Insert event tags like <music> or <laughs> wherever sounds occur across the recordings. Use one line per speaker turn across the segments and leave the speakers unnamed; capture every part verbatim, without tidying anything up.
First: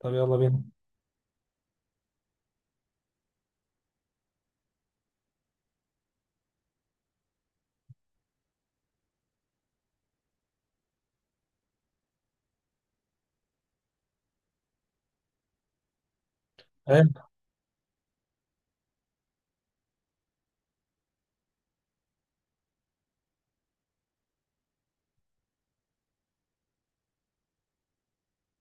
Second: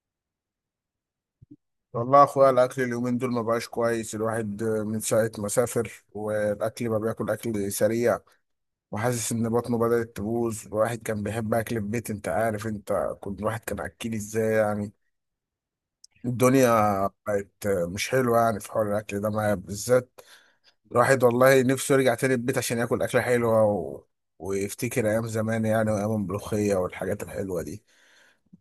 طب يلا بينا.
والله يا اخويا الاكل اليومين دول ما بقاش كويس. الواحد من ساعه ما سافر والاكل بقى بياكل اكل سريع وحاسس ان بطنه بدات تبوظ. الواحد كان بيحب اكل البيت، انت عارف انت كنت، الواحد كان اكيل ازاي يعني. الدنيا
ايه.
بقت مش حلوه يعني في حوار الاكل ده معايا بالذات. الواحد والله نفسه يرجع تاني البيت عشان ياكل اكله حلوه و... ويفتكر ايام زمان يعني، وايام الملوخيه والحاجات الحلوه دي.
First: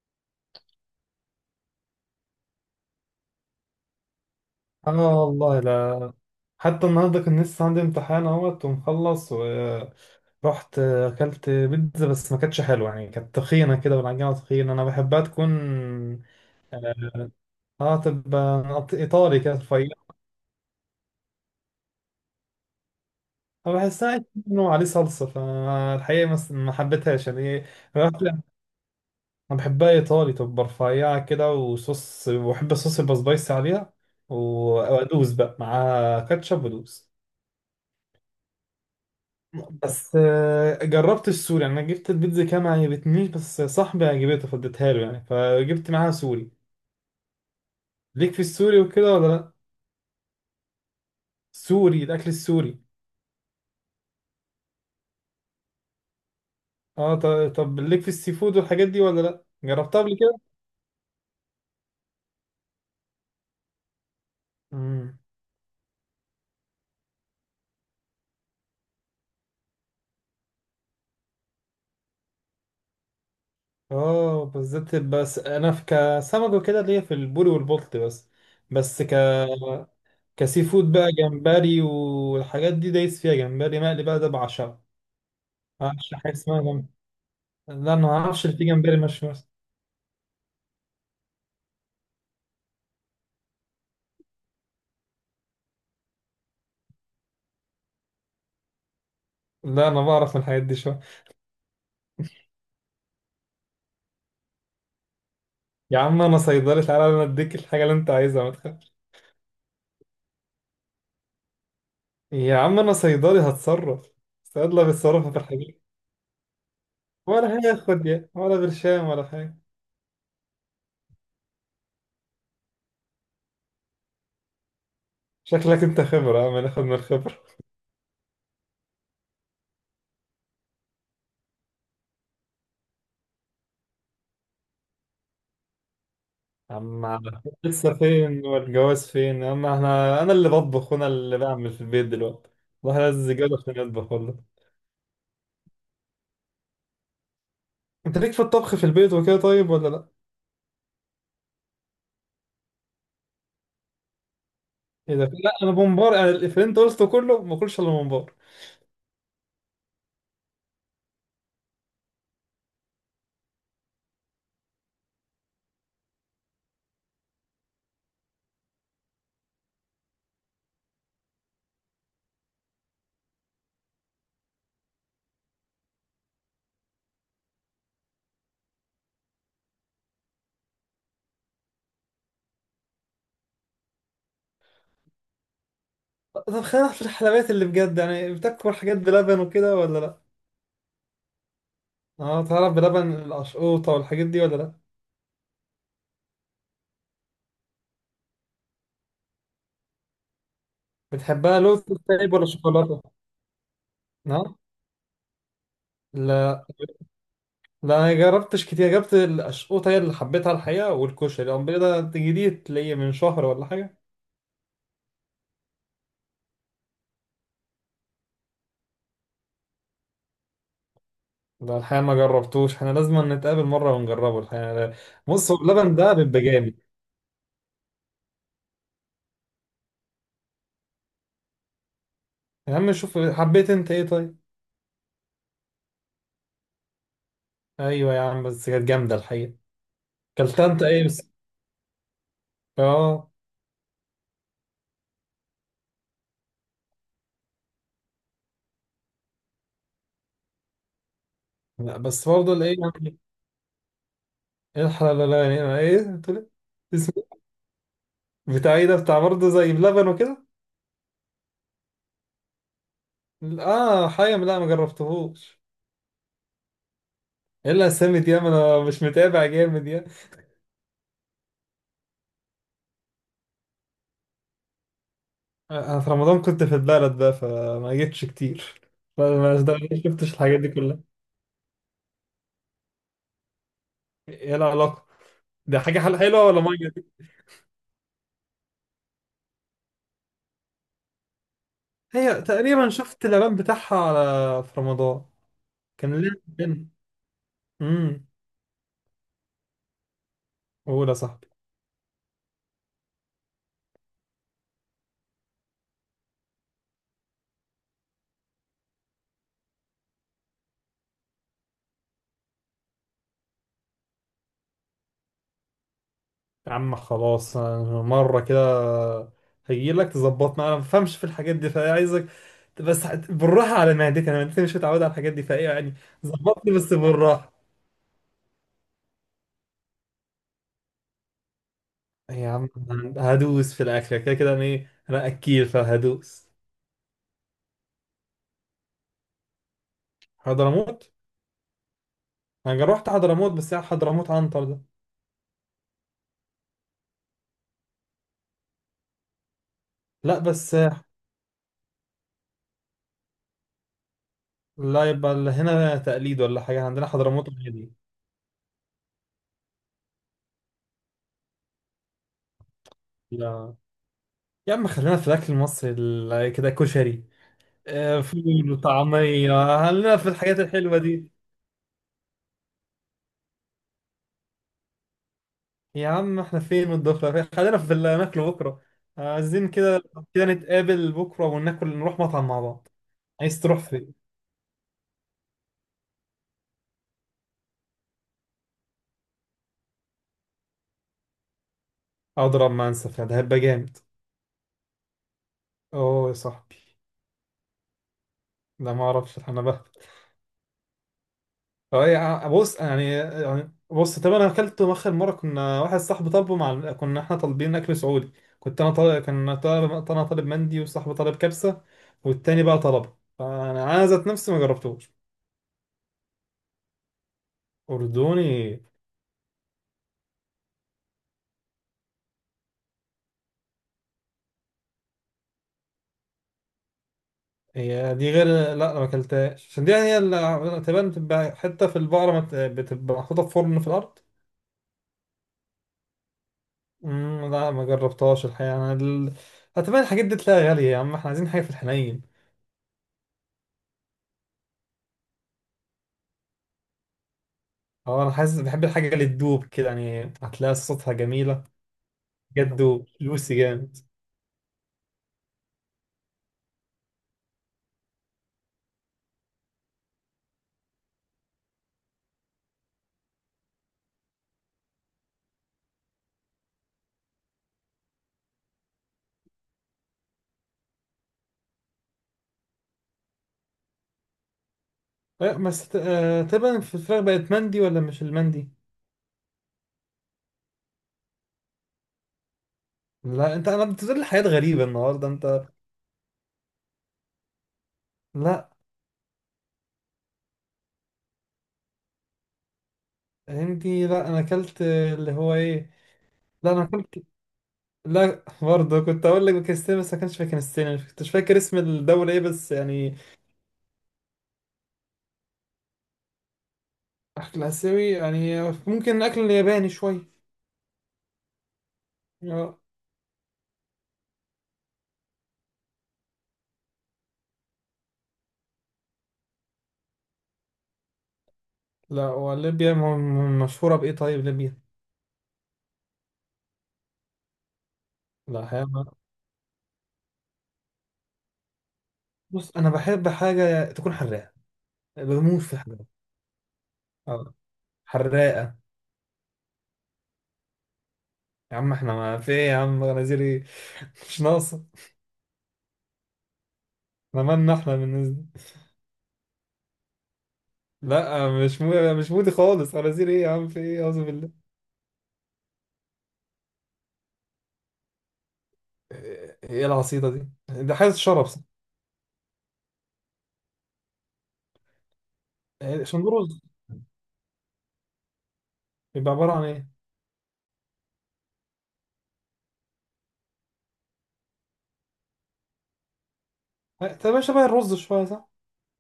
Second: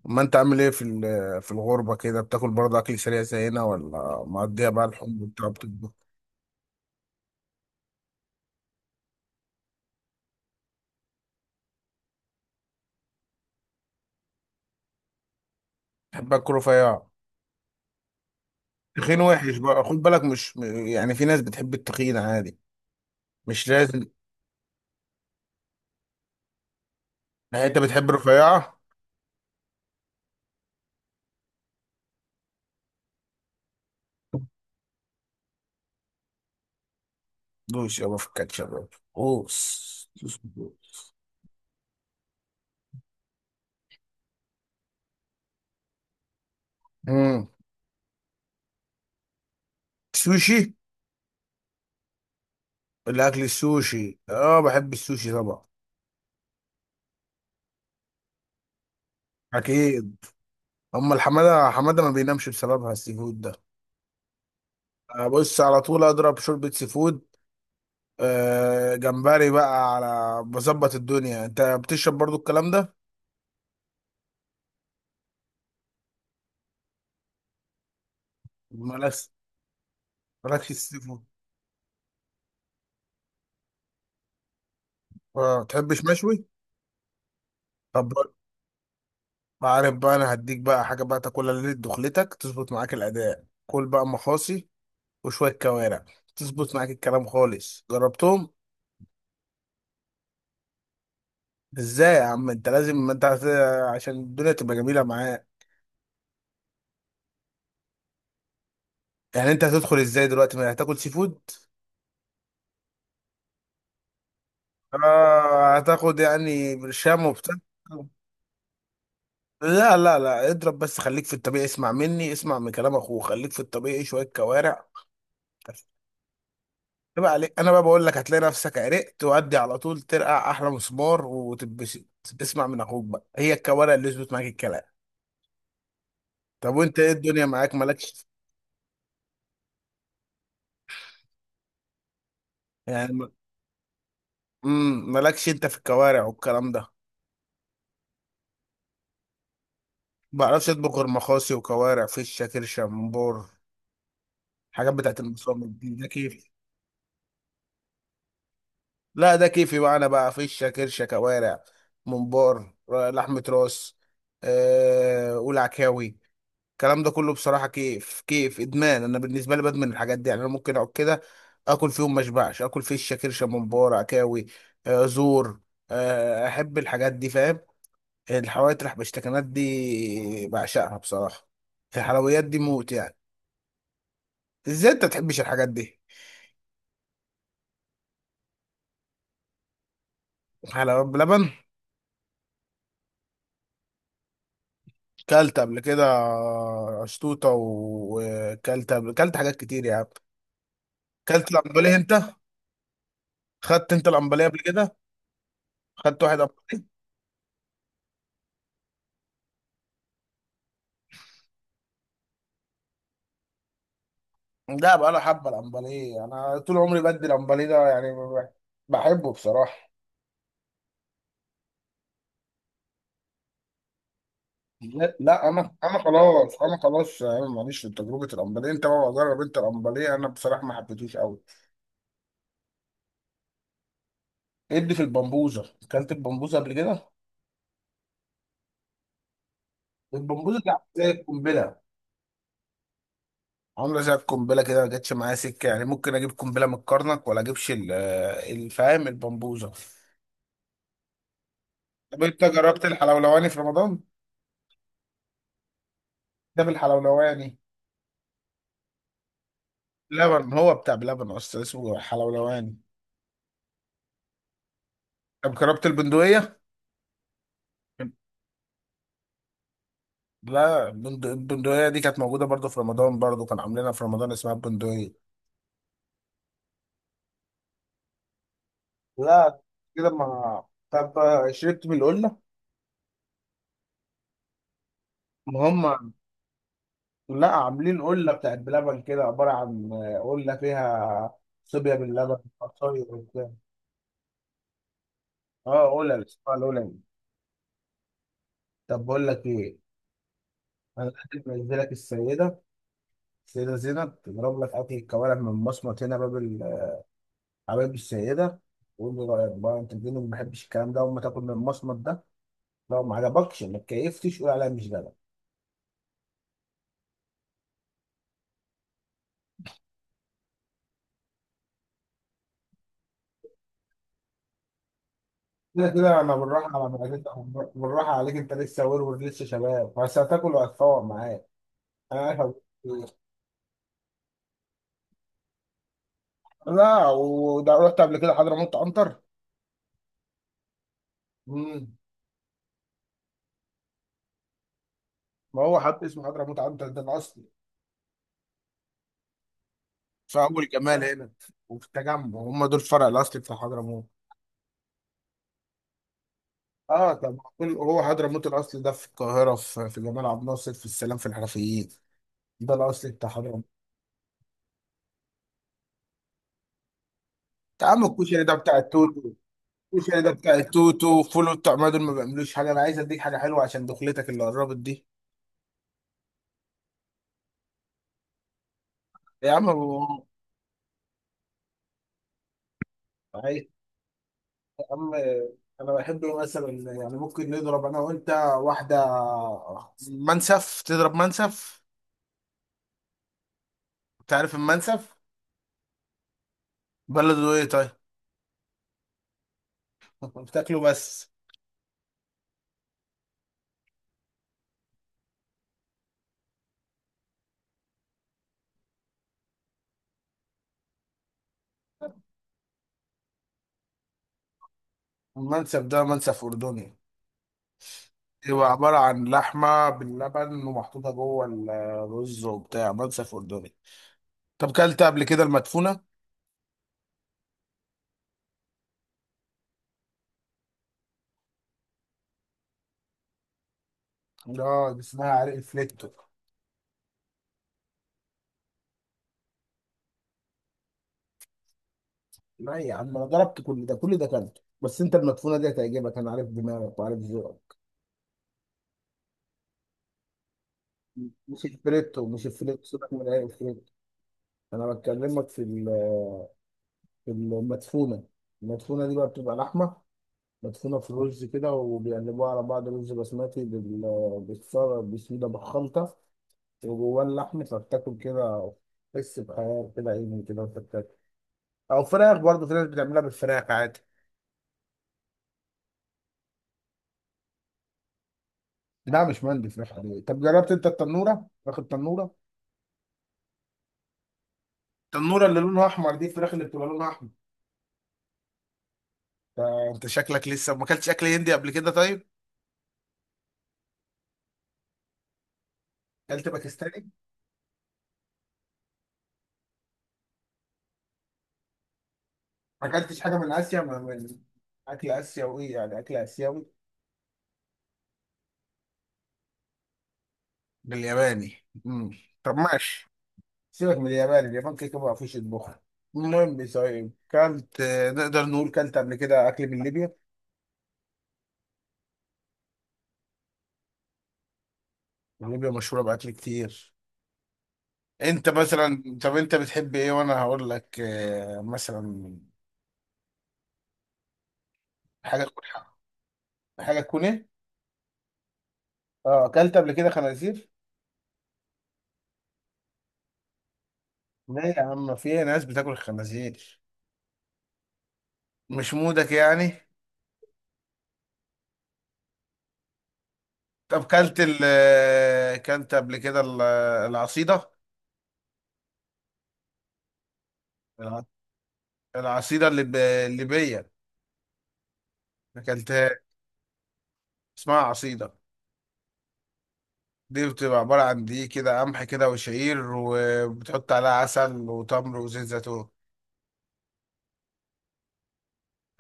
ما انت عامل ايه في ال- في الغربة كده؟ بتاكل برضه اكل سريع زينا ولا مقضيها بقى الحمض
اه،
بتاع
والله
بتطبخ؟
لا. حتى النهارده كان لسه عندي امتحان اهوت ومخلص، ورحت اكلت بيتزا بس ما كانتش حلوه يعني، كانت تخينه كده والعجينه تخينه، انا بحبها تكون
بحب اكل رفيع.
اه آه، تبقى نط-
تخين
ايطالي كده
وحش بقى،
رفيع.
خد بالك، مش م- يعني في ناس بتحب التخين عادي، مش لازم.
فبحسها انه عليه صلصه، فالحقيقه ما ما حبيتهاش يعني.
يعني انت بتحب
رحت انا.
الرفيعة.
بحبها ايطالي، تبقى رفيعه كده وصوص، وبحب الصوص يبقى سبايسي عليها، وادوس بقى مع كاتشب ودوس.
دوس يابا في الكاتشب يابا. دوس
بس
دوس
آه،
دوس.
جربت السوري. انا جبت البيتزا كده ما عجبتنيش، بس صاحبي عجبته فاديتها له يعني، فجبت معاها سوري.
مم.
ليك في السوري وكده ولا لا؟
سوشي.
سوري، الاكل السوري.
الاكل السوشي، اه بحب السوشي طبعا.
اه، ط- طب ليك في السي فود والحاجات دي ولا لا؟ جربتها
اكيد.
قبل كده؟
اما الحماده حماده ما بينامش بسببها السي فود ده.
امم.
أه، بص على طول اضرب شوربه سي فود. آه، جمبري بقى على بظبط الدنيا. انت بتشرب برضو الكلام ده؟
اه بالذات، بس انا في كسمك وكده ليا في البوري والبلط بس. بس ك
مالكش.
كسي
مالكش
فود
السي
بقى
فود.
جمبري والحاجات دي، دايس فيها جمبري مقلي بقى ده بعشقه.
اه
ما
تحبش
اعرفش حاجه
مشوي؟
اسمها جمبري. لا انا ما
طب،
اعرفش اللي فيه جمبري مشوي.
ما عارف بقى، انا هديك بقى حاجه بقى تاكلها ليله دخلتك تظبط معاك الاداء. كل بقى مخاصي وشويه كوارع تظبط معاك الكلام خالص، جربتهم.
لا انا بعرف من الحاجات دي شويه.
ازاي يا عم؟ انت لازم، ما انت هت... عشان الدنيا تبقى جميله معاك.
يا عم انا صيدلي، تعالى انا اديك الحاجه اللي انت عايزها ما تخافش.
يعني انت هتدخل ازاي دلوقتي ما هتاكل سي فود؟
يا عم انا صيدلي، هتصرف. الصيدله بيتصرفوا في الحاجات.
آه هتاخد يعني برشام وبتاع.
ولا هياخد يا، ولا برشام ولا حاجه.
لا لا لا، اضرب بس، خليك في الطبيعي، اسمع مني، اسمع من كلام اخوه، خليك في الطبيعي، شويه كوارع.
شكلك انت خبره يا عم، ناخد من
يبقى
الخبره.
عليك انا بقى، بقول لك هتلاقي نفسك عرقت وادي على طول، ترقع احلى مسمار وتتبسط. اسمع من اخوك بقى، هي الكوارع اللي يظبط معاك الكلام. طب
يا
وانت
عم
ايه،
على-
الدنيا معاك
لسه
مالكش؟
فين والجواز فين يا عم، احنا انا اللي بطبخ وانا اللي بعمل في البيت دلوقتي. والله
يعني
لازم
م-
الزجاجة عشان يطبخ والله.
امم مالكش انت في الكوارع والكلام ده؟
انت ليك في الطبخ في البيت وكده طيب ولا لا؟
ما بعرفش اطبخ غير مخاصي وكوارع فشه كرشه ممبار، حاجات
ايه
بتاعت
ده؟ لا
المصامت
انا
دي، ده
ممبار، انا
كيف.
اللي انت قلته كله ما باكلش الا ممبار.
لا ده كيفي بقى، انا بقى فيشه كرشه كوارع ممبار ر- لحمه راس. أه والعكاوي. الكلام ده كله بصراحه كيف كيف، ادمان. انا بالنسبه لي بدمن الحاجات دي يعني، انا ممكن اقعد كده اكل فيهم ما اشبعش، اكل فيشه كرشه ممبار عكاوي. أه زور. أه احب الحاجات دي، فاهم؟ الحوادق البشتكنات دي بعشقها بصراحه. الحلويات دي موت يعني. ازاي انت تحبش الحاجات دي؟
طب خلينا في الحلويات اللي بجد، يعني بتاكل حاجات بلبن وكده ولا لا؟
حلويات بلبن.
اه، تعرف بلبن القشقوطة والحاجات دي ولا لا؟
كلت قبل كده شطوطه، وكلت قبل، كلت حاجات كتير يعني. كلت
بتحبها لوز؟
الامبليه انت؟
طيب ولا شوكولاتة؟
خدت انت الامبليه
اه.
قبل كده؟ خدت واحد
لا.
امبليه؟
لا، انا جربتش كتير، جربت القشقوطة هي اللي حبيتها الحقيقة، والكشري الأمر ده جديد تلاقيه من شهر ولا حاجة.
لا بقى له حبه الامبليه، انا طول عمري بدي الامبليه ده يعني، ب- بحبه بصراحه.
لا الحقيقة ما جربتوش، احنا لازم نتقابل مرة ونجربه الحقيقة لا.
لا لا،
بص هو
انا
اللبن
انا
ده بيبقى
خلاص، انا
جامد.
خلاص يعني، ماليش في تجربه الامبليه. انت بقى جرب انت الامبليه، انا بصراحه ما حبيتوش قوي.
يا عم شوف، حبيت انت ايه طيب؟
ادي في البمبوزه، اكلت البمبوزه قبل كده.
ايوه يا عم، بس كانت جامدة الحقيقة.
البمبوزه
كلتها
دي
انت
عامله
ايه
زي
بس؟
القنبله.
اه.
عامله زي القنبله كده، ما جاتش معايا سكه يعني. ممكن اجيب قنبله من الكرنك ولا اجيبش ال- الفاهم البمبوزه.
لا
طب
بس
انت
برضه الايه
جربت
يعني؟
الحلولواني في رمضان؟
الحلال لا، لا، يعني ايه، بتقول إيه؟
ده
اسمه؟
بالحلولواني.
بتاع ايه ده، بتاع برضه زي بلبن وكده؟
لبن، هو بتاع بلبن اصلا، اسمه حلولواني.
اه حيم، لا ما
طب
جربتهوش.
جربت البندقيه؟
ايه الاسامي دي يا، ما انا مش متابع جامد يا.
لا، البند- البندقيه دي كانت موجوده برضو في رمضان، برضو كان عاملينها في رمضان، اسمها البندقيه.
انا في رمضان كنت في البلد بقى، فما جيتش كتير، فما
لا
ما
كده
شفتش الحاجات
ما،
دي كلها.
طب شربت من القله؟
ايه العلاقة؟
ما
دي حاجة
هم،
حل- حلوة ولا مية دي؟
لا عاملين قله بتاعت بلبن كده، عباره عن آه، قله فيها صوبيا باللبن
هي تقريبا
عصاير
شفت
وبتاع.
الإعلان بتاعها على في رمضان.
اه اولى
كان ليه؟
الاسبوع الاولاني.
امم.
طب بقول لك ايه،
قول
انا
يا صاحبي.
لازم انزلك السيده. السيده زينب تضرب لك اكل الكوارع من مصمت هنا باب ال- حبايب السيده. وقول لي رايك بقى، انت الدنيا ما بحبش الكلام ده اول ما تاكل من المصمت ده. لو ما عجبكش ما اتكيفتش، قول عليا مش جدع.
يا عم خلاص، أنا مرة كده هجيلك تظبطنا، أنا ما بفهمش في الحاجات دي فعايزك. بس هت- بالراحة على معدتي، أنا معدتي مش متعودة على الحاجات دي، فإيه
كده
يعني.
كده انا
ظبطني
بالراحه على
بس
معدتك.
بالراحة.
بالراحه عليك، انت لسه ورور، لسه شباب، بس هتاكل وهتفوق معايا. انا عارف
يا
هتقول
عم
إيه.
هدوس في الأكل كده كده، أنا إيه أنا أكيل فهدوس.
لا وده، رحت قبل كده حضرموت عنتر؟
حضرموت.
امم
أنا رحت حضرموت بس، يعني حضرموت عنتر ده؟
ما هو حد اسمه حضرموت عنتر ده. انا اصلي في
لا
اول
بس.
جمال هنا، وفي التجمع، هم دول الفرع الاصلي بتاع حضرموت.
لا يبقى اللي هنا تقليد ولا حاجة، عندنا
اه طب،
حضرموت
كل
عادي.
هو حضرموت الاصلي ده في القاهره، في, في جمال عبد الناصر، في السلام، في الحرفيين. ده الاصلي بتاع حضرموت.
لا يا عم، خلينا في الأكل المصري ال- كده، كشري.
يا عم
آه،
الكشري ده
فول
بتاع التوتو.
وطعمية، خلينا
الكشري
في
ده بتاع
الحاجات الحلوة
التوتو،
دي.
فول بتاع، ما دول ما بيعملوش حاجه. انا عايز اديك حاجه حلوه عشان دخلتك اللي قربت دي.
يا عم احنا فين من الدخلة، خلينا في اللي هناكله بكرة،
يا عم
عايزين كده.
أبو-
كده نتقابل بكرة وناكل، نروح مطعم مع بعض. عايز
عايز.
تروح فين؟
يا عم، انا بحب مثلا يعني، ممكن نضرب انا وانت واحده منسف. تضرب منسف؟
أضرب منسف ده هيبقى جامد.
تعرف المنسف؟
أوه يا صاحبي.
بلده ايه طيب؟
ده ما أعرفش أنا بهبط.
بتاكله بس؟
أه يا عم، بص يعني يعني بص طب، أنا أكلته آخر مرة كنا واحد صاحبي طالبه، مع كنا احنا طالبين أكل سعودي. كنت أنا طالب، كان طالب، أنا طالب مندي، وصاحبي طالب كبسة، والتاني بقى طلبه، فأنا أنا ذات نفسي ما جربتوش.
المنسف ده منسف أردني. بيبقى
أردني.
عبارة عن لحمة باللبن ومحطوطة جوه الرز وبتاع، منسف أردني. طب كلت قبل كده المدفونة؟
هي دي غير، لا أنا ما أكلتهاش، عشان دي يعني هي اللي تبان بتبقى حتة في البقرة، مت- بتبقى محطوطة في فرن في الأرض.
لا دي اسمها عرق فليكتو.
مم، لا ما جربتهاش الحقيقة، أنا ال... هتبان الحاجات دي تلاقيها غالية، يا عم احنا عايزين حاجة في الحنين.
لا يا عم، أنا جربت كل ده، كل ده كلته، بس أنت المدفونة دي هتعجبك. أنا عارف دماغك وعارف ذوقك.
أه أنا حاسس، بحب الحاجة اللي تدوب كده يعني، هتلاقي صوتها جميلة
مش
طب.
الفليتو، مش الفليتو،
جد
سيبك من عرق
جوسي
الفليتو.
جامد.
أنا بكلمك في ال- في المدفونة. المدفونة دي بقى بتبقى لحمة مدفونة في رز كده، وبيقلبوها على بعض، رز بسمتي بال- بالصلصة، بسم الله، بالخلطة، وجواه اللحم، فبتاكل كده. تحس بحياة كده، عيني كده وأنت بتاكل. أو فراخ برضه، في ناس بتعملها بالفراخ عادي.
لا، بس ت- آه، تبان في الفراخ بقت مندي ولا مش المندي؟
لا مش مندي، فراخ عادية. طب جربت أنت التنورة؟ فراخ التنورة؟
لا انت، انا بتقول لي حاجات غريبة النهاردة
التنورة اللي
انت.
لونها أحمر دي، الفراخ اللي بتبقى لونها أحمر.
لا
ده أنت شكلك لسه ما أكلتش أكل هندي قبل كده طيب؟
عندي، لا انا اكلت اللي هو ايه.
أكلت
لا انا
باكستاني؟
اكلت. لا برضه، كنت اقول لك باكستان، بس ما كانش في باكستان، مش كنتش فاكر اسم الدولة ايه بس
ما
يعني.
أكلتش حاجة من آسيا، ما- من أكل آسيوي يعني، أكل آسيوي.
اكل اسيوي يعني. ممكن اكل ياباني شوية.
بالياباني. مم. طب
آه.
ماشي. سيبك من اليابان، اليابان كده كده ما فيش يطبخوا. المهم، طيب كلت آه، نقدر نقول، كلت قبل كده اكل من ليبيا؟
لا، وليبيا م- م- مشهورة بايه طيب ليبيا؟
ليبيا مشهوره باكل كتير. انت
لا حاجة.
مثلا، طب انت بتحب ايه وانا هقول لك آه، مثلا.
بص انا بحب حاجة تكون حراقة،
حاجه
بموت
تكون،
في حاجة.
حاجه تكون ايه؟
اه. حراقة.
اه اكلت قبل كده خنازير؟
يا عم احنا ما في ايه يا عم، غنازير ايه؟ <laughs> مش
لا يا
ناقصة.
عم، في ناس بتاكل خنازير.
احنا مالنا احنا بالنسبة.
مش مودك يعني؟
لا مش مو... مش مودي خالص، غنازير ايه يا عم في
طب
ايه اعوذ
كلت ال
بالله.
آه، كلت قبل كده ال- العصيده.
ايه؟ إيه العصيدة دي؟ ده حاجة
الع-
شرب صح؟
العصيده الليب- الليبيه، اكلتها؟
شندوروز.
اسمها عصيده.
بيبقى عبارة عن ايه؟
دي بتبقى عبارة عن دقيق كده، قمح كده، وشعير، وبتحط عليها عسل وتمر وزيت زيتون.
تبقى شبه الرز شوية صح؟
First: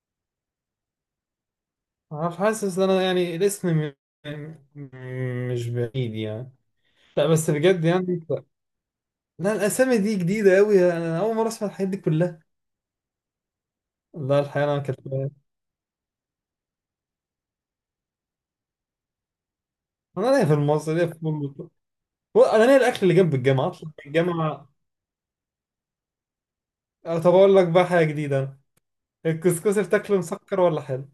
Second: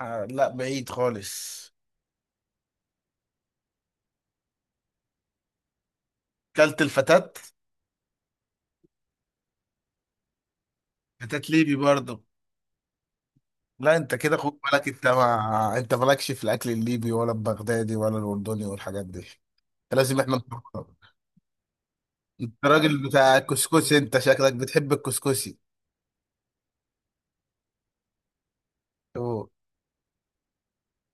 آه لا، بعيد خالص.
انا مش حاسس ان انا يعني الاسم م... م- مش بعيد يعني.
كلت
لا
الفتات؟
بس بجد يعني لا. لا، الاسامي دي جديدة قوي، انا اول مرة
فتات
اسمع
ليبي
الحاجات دي
برضه.
كلها.
لا انت كده
لا
خد
الحقيقة انا
بالك،
كنت.
انت ما انت مالكش في الاكل الليبي ولا البغدادي ولا الاردني والحاجات دي. انت لازم
انا
احنا
ليا في
نفكر.
المصري ليا في كله،
انت
انا ليا الاكل
راجل
اللي جنب
بتاع
الجامعة اطلع من
الكسكسي، انت شكلك
الجامعة.
بتحب الكسكسي.
أه، طب اقول لك بقى حاجة جديدة أنا.
أوه.
الكسكسي بتاكله مسكر ولا حلو؟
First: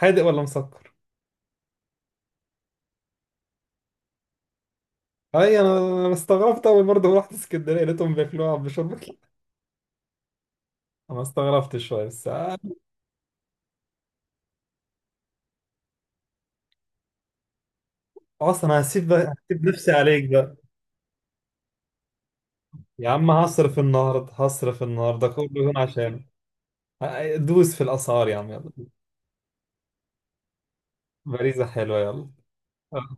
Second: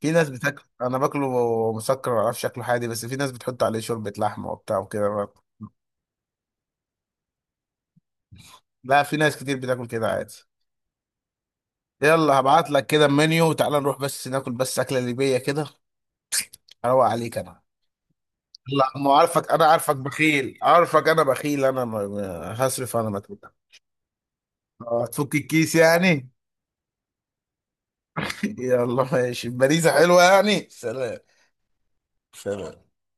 في ناس
ولا
بتاكل،
مسكر؟
انا باكله مسكر، ما اعرفش شكله حادي، بس في ناس بتحط عليه شوربة لحمة وبتاع وكده.
اي انا. أنا استغربت اول، برضه رحت اسكندريه لقيتهم بياكلوها بشرب.
لا، في ناس كتير بتاكل كده عادي.
انا استغربت شويه بس
يلا
آه،
هبعت لك كده المنيو، تعال نروح بس ناكل بس أكلة ليبية كده. اروق عليك انا.
اصلا
لا
هسيب
ما
بقى،
عارفك، انا
هسيب نفسي
عارفك
عليك بقى.
بخيل، عارفك انا بخيل، انا ما- ما- هصرف انا،
يا
ما
عم
تقلق.
هصرف النهارده، هصرف
آه،
النهارده
هتفك
كله
الكيس
يكون عشان.
يعني.
دوس في الاسعار يا عم
<laughs>
يلا.
يلا ماشي، باريزة حلوة يعني، سلام.
باريزة حلوة يلا.
سلام.
آه.